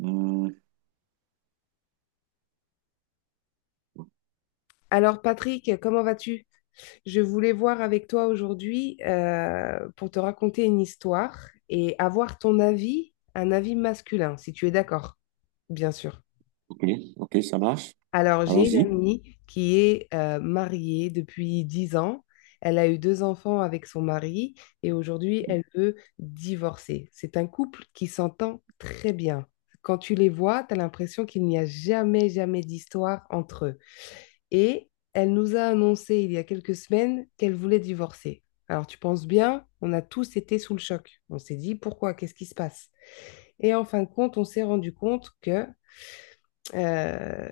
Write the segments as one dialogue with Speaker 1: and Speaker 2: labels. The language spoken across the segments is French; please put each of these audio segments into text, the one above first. Speaker 1: Hmm,
Speaker 2: Alors Patrick, comment vas-tu? Je voulais voir avec toi aujourd'hui pour te raconter une histoire et avoir ton avis, un avis masculin, si tu es d'accord, bien sûr.
Speaker 1: ok, ok, ça marche.
Speaker 2: Alors j'ai une
Speaker 1: Allons-y.
Speaker 2: amie qui est mariée depuis 10 ans. Elle a eu deux enfants avec son mari et aujourd'hui elle veut divorcer. C'est un couple qui s'entend très bien. Quand tu les vois, tu as l'impression qu'il n'y a jamais, jamais d'histoire entre eux. Et elle nous a annoncé il y a quelques semaines qu'elle voulait divorcer. Alors tu penses bien, on a tous été sous le choc. On s'est dit pourquoi, qu'est-ce qui se passe? Et en fin de compte, on s'est rendu compte que euh,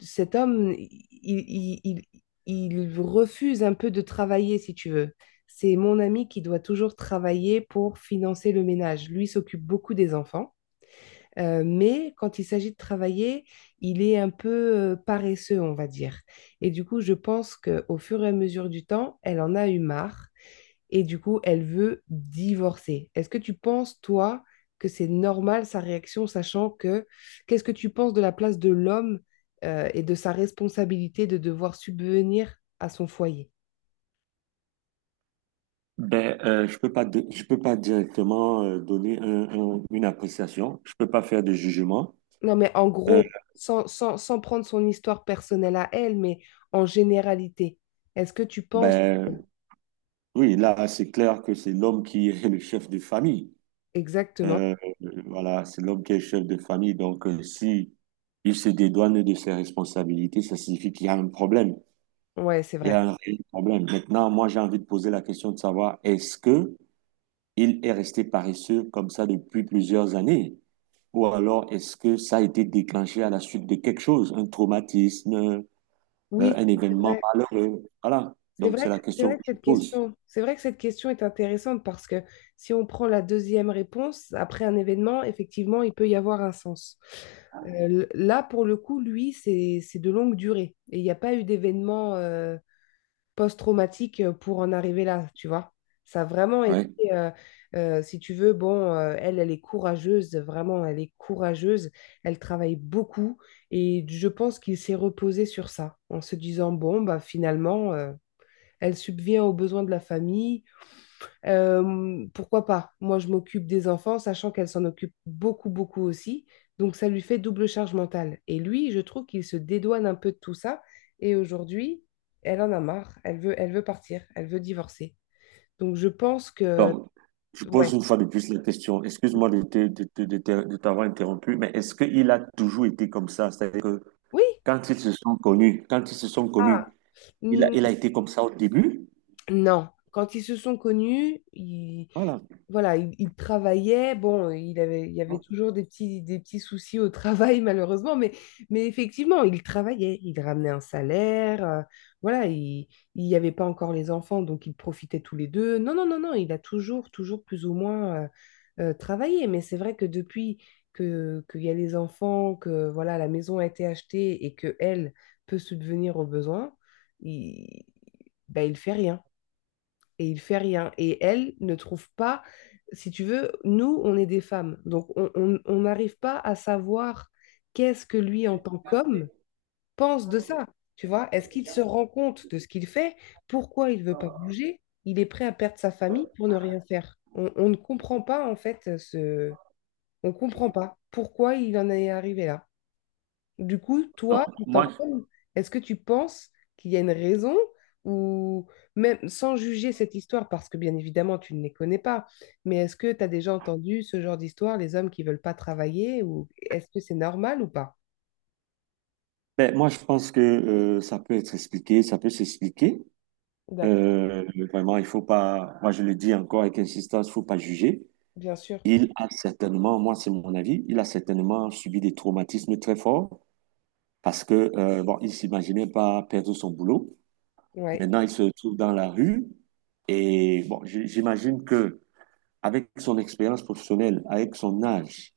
Speaker 2: cet homme, refuse un peu de travailler, si tu veux. C'est mon ami qui doit toujours travailler pour financer le ménage. Lui s'occupe beaucoup des enfants. Mais quand il s'agit de travailler, il est un peu paresseux, on va dire. Et du coup, je pense qu'au fur et à mesure du temps, elle en a eu marre et du coup, elle veut divorcer. Est-ce que tu penses, toi, que c'est normal sa réaction, sachant que qu'est-ce que tu penses de la place de l'homme et de sa responsabilité de devoir subvenir à son foyer?
Speaker 1: Ben, je peux pas, je peux pas directement donner une appréciation. Je peux pas faire de jugement.
Speaker 2: Non, mais en
Speaker 1: Euh,
Speaker 2: gros, sans prendre son histoire personnelle à elle, mais en généralité, est-ce que tu penses
Speaker 1: ben, oui, là, c'est clair que c'est l'homme qui est le chef de famille.
Speaker 2: exactement?
Speaker 1: Euh, voilà, c'est l'homme qui est chef de famille. Donc, si il se dédouane de ses responsabilités, ça signifie qu'il y a un problème.
Speaker 2: Ouais, c'est
Speaker 1: Il y a
Speaker 2: vrai.
Speaker 1: un réel problème. Maintenant, moi, j'ai envie de poser la question de savoir est-ce que il est resté paresseux comme ça depuis plusieurs années? Ou alors, est-ce que ça a été déclenché à la suite de quelque chose, un traumatisme,
Speaker 2: Oui,
Speaker 1: un
Speaker 2: c'est
Speaker 1: événement
Speaker 2: vrai.
Speaker 1: malheureux? Voilà. Donc, c'est la
Speaker 2: C'est
Speaker 1: question
Speaker 2: vrai
Speaker 1: que
Speaker 2: que
Speaker 1: je
Speaker 2: cette
Speaker 1: pose.
Speaker 2: question, c'est vrai que cette question est intéressante parce que si on prend la deuxième réponse, après un événement, effectivement, il peut y avoir un sens. Là, pour le coup, lui, c'est de longue durée. Et il n'y a pas eu d'événement post-traumatique pour en arriver là, tu vois. Ça a vraiment été,
Speaker 1: Ouais.
Speaker 2: euh, si tu veux, bon, elle, elle est courageuse, vraiment, elle est courageuse, elle travaille beaucoup et je pense qu'il s'est reposé sur ça en se disant, bon, bah, finalement, elle subvient aux besoins de la famille, pourquoi pas? Moi, je m'occupe des enfants, sachant qu'elle s'en occupe beaucoup, beaucoup aussi. Donc, ça lui fait double charge mentale. Et lui, je trouve qu'il se dédouane un peu de tout ça. Et aujourd'hui, elle en a marre. Elle veut partir. Elle veut divorcer. Donc, je pense que...
Speaker 1: Donc, je pose
Speaker 2: Ouais.
Speaker 1: une fois de plus la question. Excuse-moi de t'avoir interrompu, mais est-ce qu'il a toujours été comme ça? C'est-à-dire que
Speaker 2: Oui.
Speaker 1: quand ils se sont connus,
Speaker 2: Ah.
Speaker 1: il a
Speaker 2: Mm.
Speaker 1: été comme ça au début?
Speaker 2: Non. Quand ils se sont connus,
Speaker 1: Voilà.
Speaker 2: voilà, il travaillait. Bon, il y avait toujours des petits soucis au travail, malheureusement, mais effectivement, il travaillait. Il ramenait un salaire. Voilà, il n'y avait pas encore les enfants, donc ils profitaient tous les deux. Non, non, non, non, il a toujours, toujours plus ou moins travaillé. Mais c'est vrai que depuis qu'il y a les enfants, que voilà, la maison a été achetée et que elle peut subvenir aux besoins, il, ben, il fait rien et il fait rien. Et elle ne trouve pas, si tu veux, nous, on est des femmes, donc on n'arrive pas à savoir qu'est-ce que lui, en tant qu'homme, pense de ça. Tu vois, est-ce qu'il se rend compte de ce qu'il fait? Pourquoi il veut pas bouger? Il est prêt à perdre sa famille pour ne rien faire. On ne comprend pas, en fait, ce... On comprend pas pourquoi il en est arrivé là. Du coup,
Speaker 1: Donc,
Speaker 2: toi, en tant qu'homme, est-ce que tu penses qu'il y a une raison ou même sans juger cette histoire, parce que bien évidemment, tu ne les connais pas, mais est-ce que tu as déjà entendu ce genre d'histoire, les hommes qui veulent pas travailler ou est-ce que c'est normal ou pas?
Speaker 1: ben, moi, je pense que ça peut être expliqué, ça peut s'expliquer.
Speaker 2: D'accord,
Speaker 1: Euh, Vraiment, il faut pas, moi je le dis encore avec insistance, il faut pas juger.
Speaker 2: bien sûr.
Speaker 1: Il a certainement, moi c'est mon avis, il a certainement subi des traumatismes très forts parce que, bon, il s'imaginait pas perdre son boulot.
Speaker 2: Ouais.
Speaker 1: Maintenant, il se retrouve dans la rue et bon, j'imagine que avec son expérience professionnelle, avec son âge,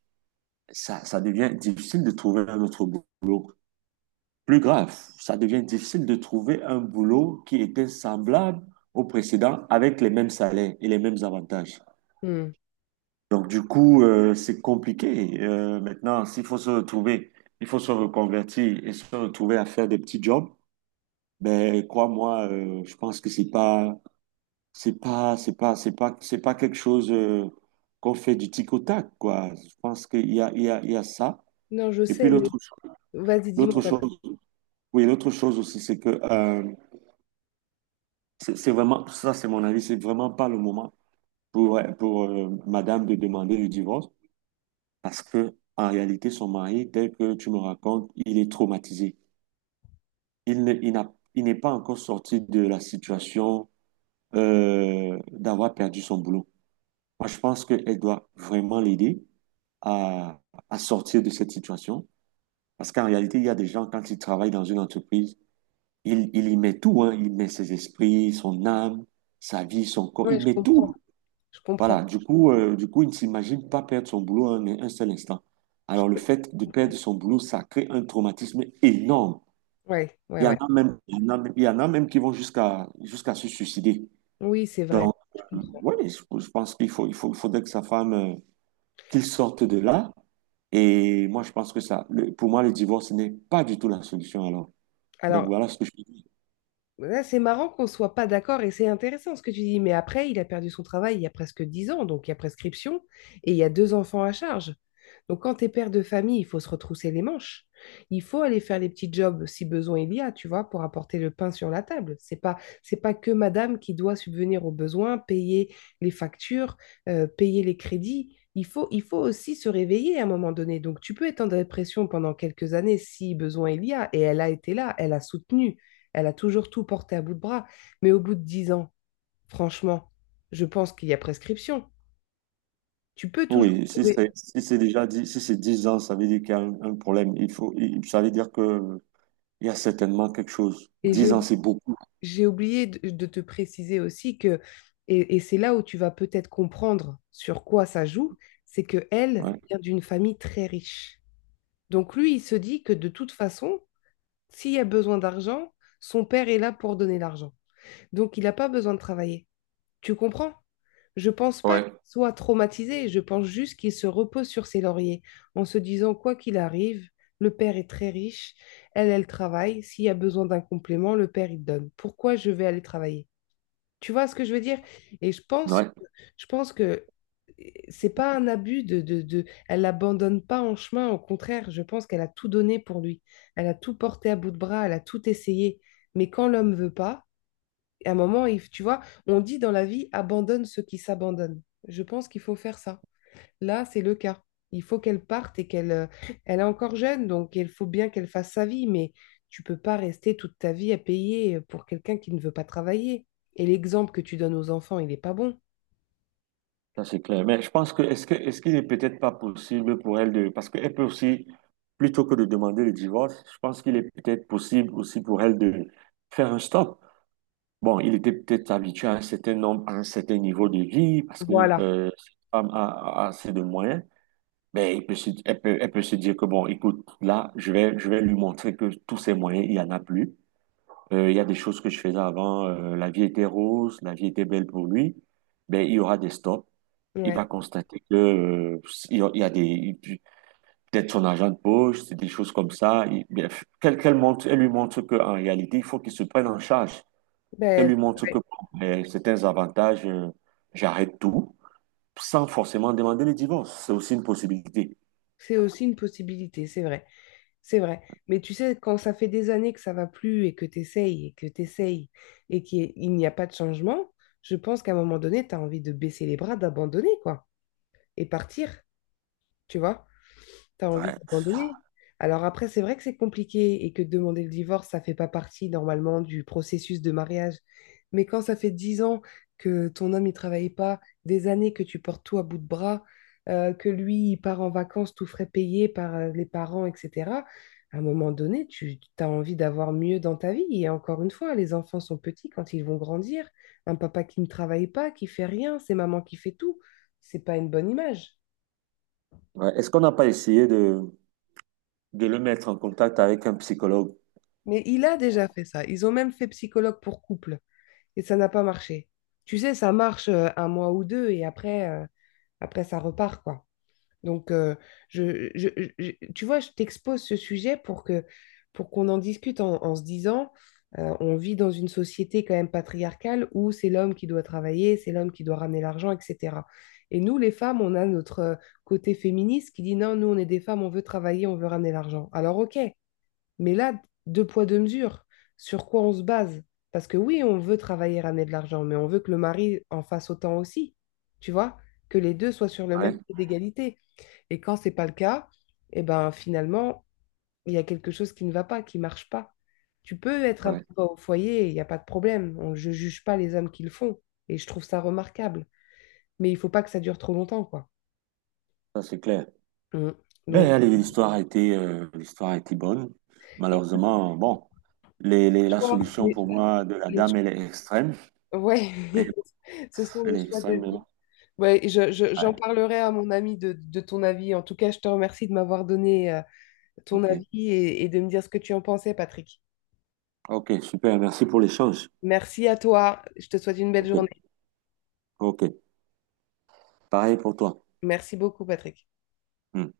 Speaker 1: ça devient difficile de trouver un autre boulot. Plus grave, ça devient difficile de trouver un boulot qui était semblable au précédent avec les mêmes salaires et les mêmes avantages.
Speaker 2: Hmm.
Speaker 1: Donc du coup, c'est compliqué. Maintenant, s'il faut se retrouver, il faut se reconvertir et se retrouver à faire des petits jobs. Ben crois-moi, je pense que c'est pas quelque chose qu'on fait du tic au tac, quoi. Je pense qu'il y a ça.
Speaker 2: Non, je
Speaker 1: Et puis
Speaker 2: sais, mais vas-y, dis-moi,
Speaker 1: l'autre
Speaker 2: Patrick.
Speaker 1: chose, oui, l'autre chose aussi, c'est que c'est vraiment, ça c'est mon avis, c'est vraiment pas le moment pour madame de demander le divorce parce que en réalité, son mari, tel que tu me racontes, il est traumatisé. Il n'est pas encore sorti de la situation d'avoir perdu son boulot. Moi, je pense qu'elle doit vraiment l'aider à, à sortir de cette situation parce qu'en réalité, il y a des gens, quand ils travaillent dans une entreprise, il y met tout, hein. Il met ses esprits, son âme, sa vie, son corps,
Speaker 2: Ouais,
Speaker 1: il
Speaker 2: je
Speaker 1: met
Speaker 2: comprends,
Speaker 1: tout.
Speaker 2: je comprends.
Speaker 1: Voilà, du coup, il ne s'imagine pas perdre son boulot un seul instant.
Speaker 2: Je
Speaker 1: Alors, le fait de
Speaker 2: comprends.
Speaker 1: perdre son boulot, ça crée un traumatisme énorme.
Speaker 2: Ouais, ouais,
Speaker 1: Il y en
Speaker 2: ouais.
Speaker 1: a même, il y en a, Il y en a même qui vont jusqu'à se suicider.
Speaker 2: Oui, c'est vrai,
Speaker 1: Donc,
Speaker 2: je comprends.
Speaker 1: oui, je pense qu'il faudrait que sa femme, qu'il sorte de là. Et moi, je pense que pour moi, le divorce n'est pas du tout la solution alors. Donc,
Speaker 2: Alors,
Speaker 1: voilà ce que je dis.
Speaker 2: ouais, c'est marrant qu'on soit pas d'accord et c'est intéressant ce que tu dis. Mais après, il a perdu son travail il y a presque 10 ans, donc il y a prescription et il y a deux enfants à charge. Donc quand tu es père de famille, il faut se retrousser les manches. Il faut aller faire les petits jobs si besoin il y a, tu vois, pour apporter le pain sur la table. C'est pas que madame qui doit subvenir aux besoins, payer les factures, payer les crédits. Il faut aussi se réveiller à un moment donné. Donc tu peux être en dépression pendant quelques années si besoin il y a. Et elle a été là, elle a soutenu, elle a toujours tout porté à bout de bras. Mais au bout de 10 ans, franchement, je pense qu'il y a prescription. Tu peux toujours
Speaker 1: Oui,
Speaker 2: trouver.
Speaker 1: si c'est déjà dit, si c'est 10 ans, ça veut dire qu'il y a un problème. Ça veut dire que il y a certainement quelque chose.
Speaker 2: Et j'ai
Speaker 1: 10 ans,
Speaker 2: oubli-
Speaker 1: c'est beaucoup.
Speaker 2: j'ai oublié de te préciser aussi que, et c'est là où tu vas peut-être comprendre sur quoi ça joue, c'est que elle
Speaker 1: Ouais.
Speaker 2: vient d'une famille très riche. Donc lui, il se dit que de toute façon, s'il y a besoin d'argent, son père est là pour donner l'argent. Donc il n'a pas besoin de travailler. Tu comprends? Je pense pas qu'il
Speaker 1: Ouais.
Speaker 2: soit traumatisé, je pense juste qu'il se repose sur ses lauriers en se disant quoi qu'il arrive, le père est très riche, elle, elle travaille, s'il y a besoin d'un complément, le père il donne. Pourquoi je vais aller travailler? Tu vois ce que je veux dire? Et je pense,
Speaker 1: Ouais,
Speaker 2: je pense que c'est pas un abus de elle l'abandonne pas en chemin, au contraire, je pense qu'elle a tout donné pour lui. Elle a tout porté à bout de bras, elle a tout essayé. Mais quand l'homme veut pas, et à un moment, tu vois, on dit dans la vie, abandonne ceux qui s'abandonnent. Je pense qu'il faut faire ça. Là, c'est le cas. Il faut qu'elle parte et qu'elle elle est encore jeune, donc il faut bien qu'elle fasse sa vie, mais tu peux pas rester toute ta vie à payer pour quelqu'un qui ne veut pas travailler. Et l'exemple que tu donnes aux enfants, il n'est pas bon.
Speaker 1: ça c'est clair. Mais je pense que est-ce qu'il n'est peut-être pas possible pour elle de parce qu'elle peut aussi plutôt que de demander le divorce, je pense qu'il est peut-être possible aussi pour elle de faire un stop. Bon, il était peut-être habitué à un certain nombre, à un certain niveau de vie parce que
Speaker 2: Voilà.
Speaker 1: cette femme a assez de moyens. Mais elle peut se dire que bon, écoute, là, je vais lui montrer que tous ces moyens, il y en a plus. Il y a des choses que je faisais avant. La vie était rose, la vie était belle pour lui. Ben, il y aura des stops. Il
Speaker 2: Ouais.
Speaker 1: va constater que, il y a des, peut-être son argent de poche, c'est des choses comme ça. Bien, qu'elle montre, elle lui montre qu'en réalité, il faut qu'il se prenne en charge. Qu'elle
Speaker 2: Ben,
Speaker 1: lui montre que bon, ben, certains avantages, j'arrête tout, sans forcément demander le divorce. C'est aussi une possibilité.
Speaker 2: c'est aussi une possibilité, c'est vrai. C'est vrai. Mais tu sais, quand ça fait des années que ça va plus et que tu essayes et que tu essayes et qu'il n'y a pas de changement, je pense qu'à un moment donné, tu as envie de baisser les bras, d'abandonner, quoi, et partir, tu vois? Tu as envie
Speaker 1: Ouais.
Speaker 2: d'abandonner. Alors après, c'est vrai que c'est compliqué et que demander le divorce, ça fait pas partie normalement du processus de mariage. Mais quand ça fait 10 ans que ton homme, il travaille pas, des années que tu portes tout à bout de bras, que lui, il part en vacances tout frais payé par les parents, etc., à un moment donné, tu as envie d'avoir mieux dans ta vie. Et encore une fois, les enfants sont petits quand ils vont grandir. Un papa qui ne travaille pas, qui fait rien, c'est maman qui fait tout. C'est pas une bonne image.
Speaker 1: Ouais. Est-ce qu'on n'a pas essayé de, le mettre en contact avec un psychologue.
Speaker 2: Mais il a déjà fait ça. Ils ont même fait psychologue pour couple et ça n'a pas marché. Tu sais, ça marche un mois ou deux et après, après ça repart, quoi. Donc, je, je- tu vois, je t'expose ce sujet pour que, pour qu'on en discute en se disant, on vit dans une société quand même patriarcale où c'est l'homme qui doit travailler, c'est l'homme qui doit ramener l'argent, etc. Et nous, les femmes, on a notre côté féministe qui dit non, nous, on est des femmes, on veut travailler, on veut ramener l'argent. Alors, ok. Mais là, deux poids, deux mesures, sur quoi on se base? Parce que oui, on veut travailler, ramener de l'argent, mais on veut que le mari en fasse autant aussi, tu vois, que les deux soient sur le même
Speaker 1: Ouais,
Speaker 2: pied d'égalité. Et quand c'est pas le cas, eh ben finalement, il y a quelque chose qui ne va pas, qui marche pas. Tu peux être un
Speaker 1: ouais,
Speaker 2: peu au foyer, il n'y a pas de problème. Je ne juge pas les hommes qui le font. Et je trouve ça remarquable. Mais il faut pas que ça dure trop longtemps, quoi.
Speaker 1: ça c'est clair.
Speaker 2: Mm. Donc,
Speaker 1: Ben, allez, l'histoire a été bonne.
Speaker 2: et
Speaker 1: Malheureusement, bon,
Speaker 2: les
Speaker 1: la
Speaker 2: choix,
Speaker 1: solution pour moi de la
Speaker 2: les cho-
Speaker 1: dame, elle est extrême.
Speaker 2: ouais,
Speaker 1: Mais
Speaker 2: ce sont les
Speaker 1: elle est
Speaker 2: choix de
Speaker 1: extrême, mais bon.
Speaker 2: vie. Ouais, et j'en
Speaker 1: Ouais,
Speaker 2: parlerai à mon ami de ton avis. En tout cas, je te remercie de m'avoir donné ton
Speaker 1: ok.
Speaker 2: avis et de me dire ce que tu en pensais, Patrick.
Speaker 1: Ok, super, merci pour l'échange.
Speaker 2: Merci à toi. Je te souhaite une belle
Speaker 1: Ok,
Speaker 2: journée.
Speaker 1: ok. Pareil pour toi.
Speaker 2: Merci beaucoup, Patrick.
Speaker 1: Hmm.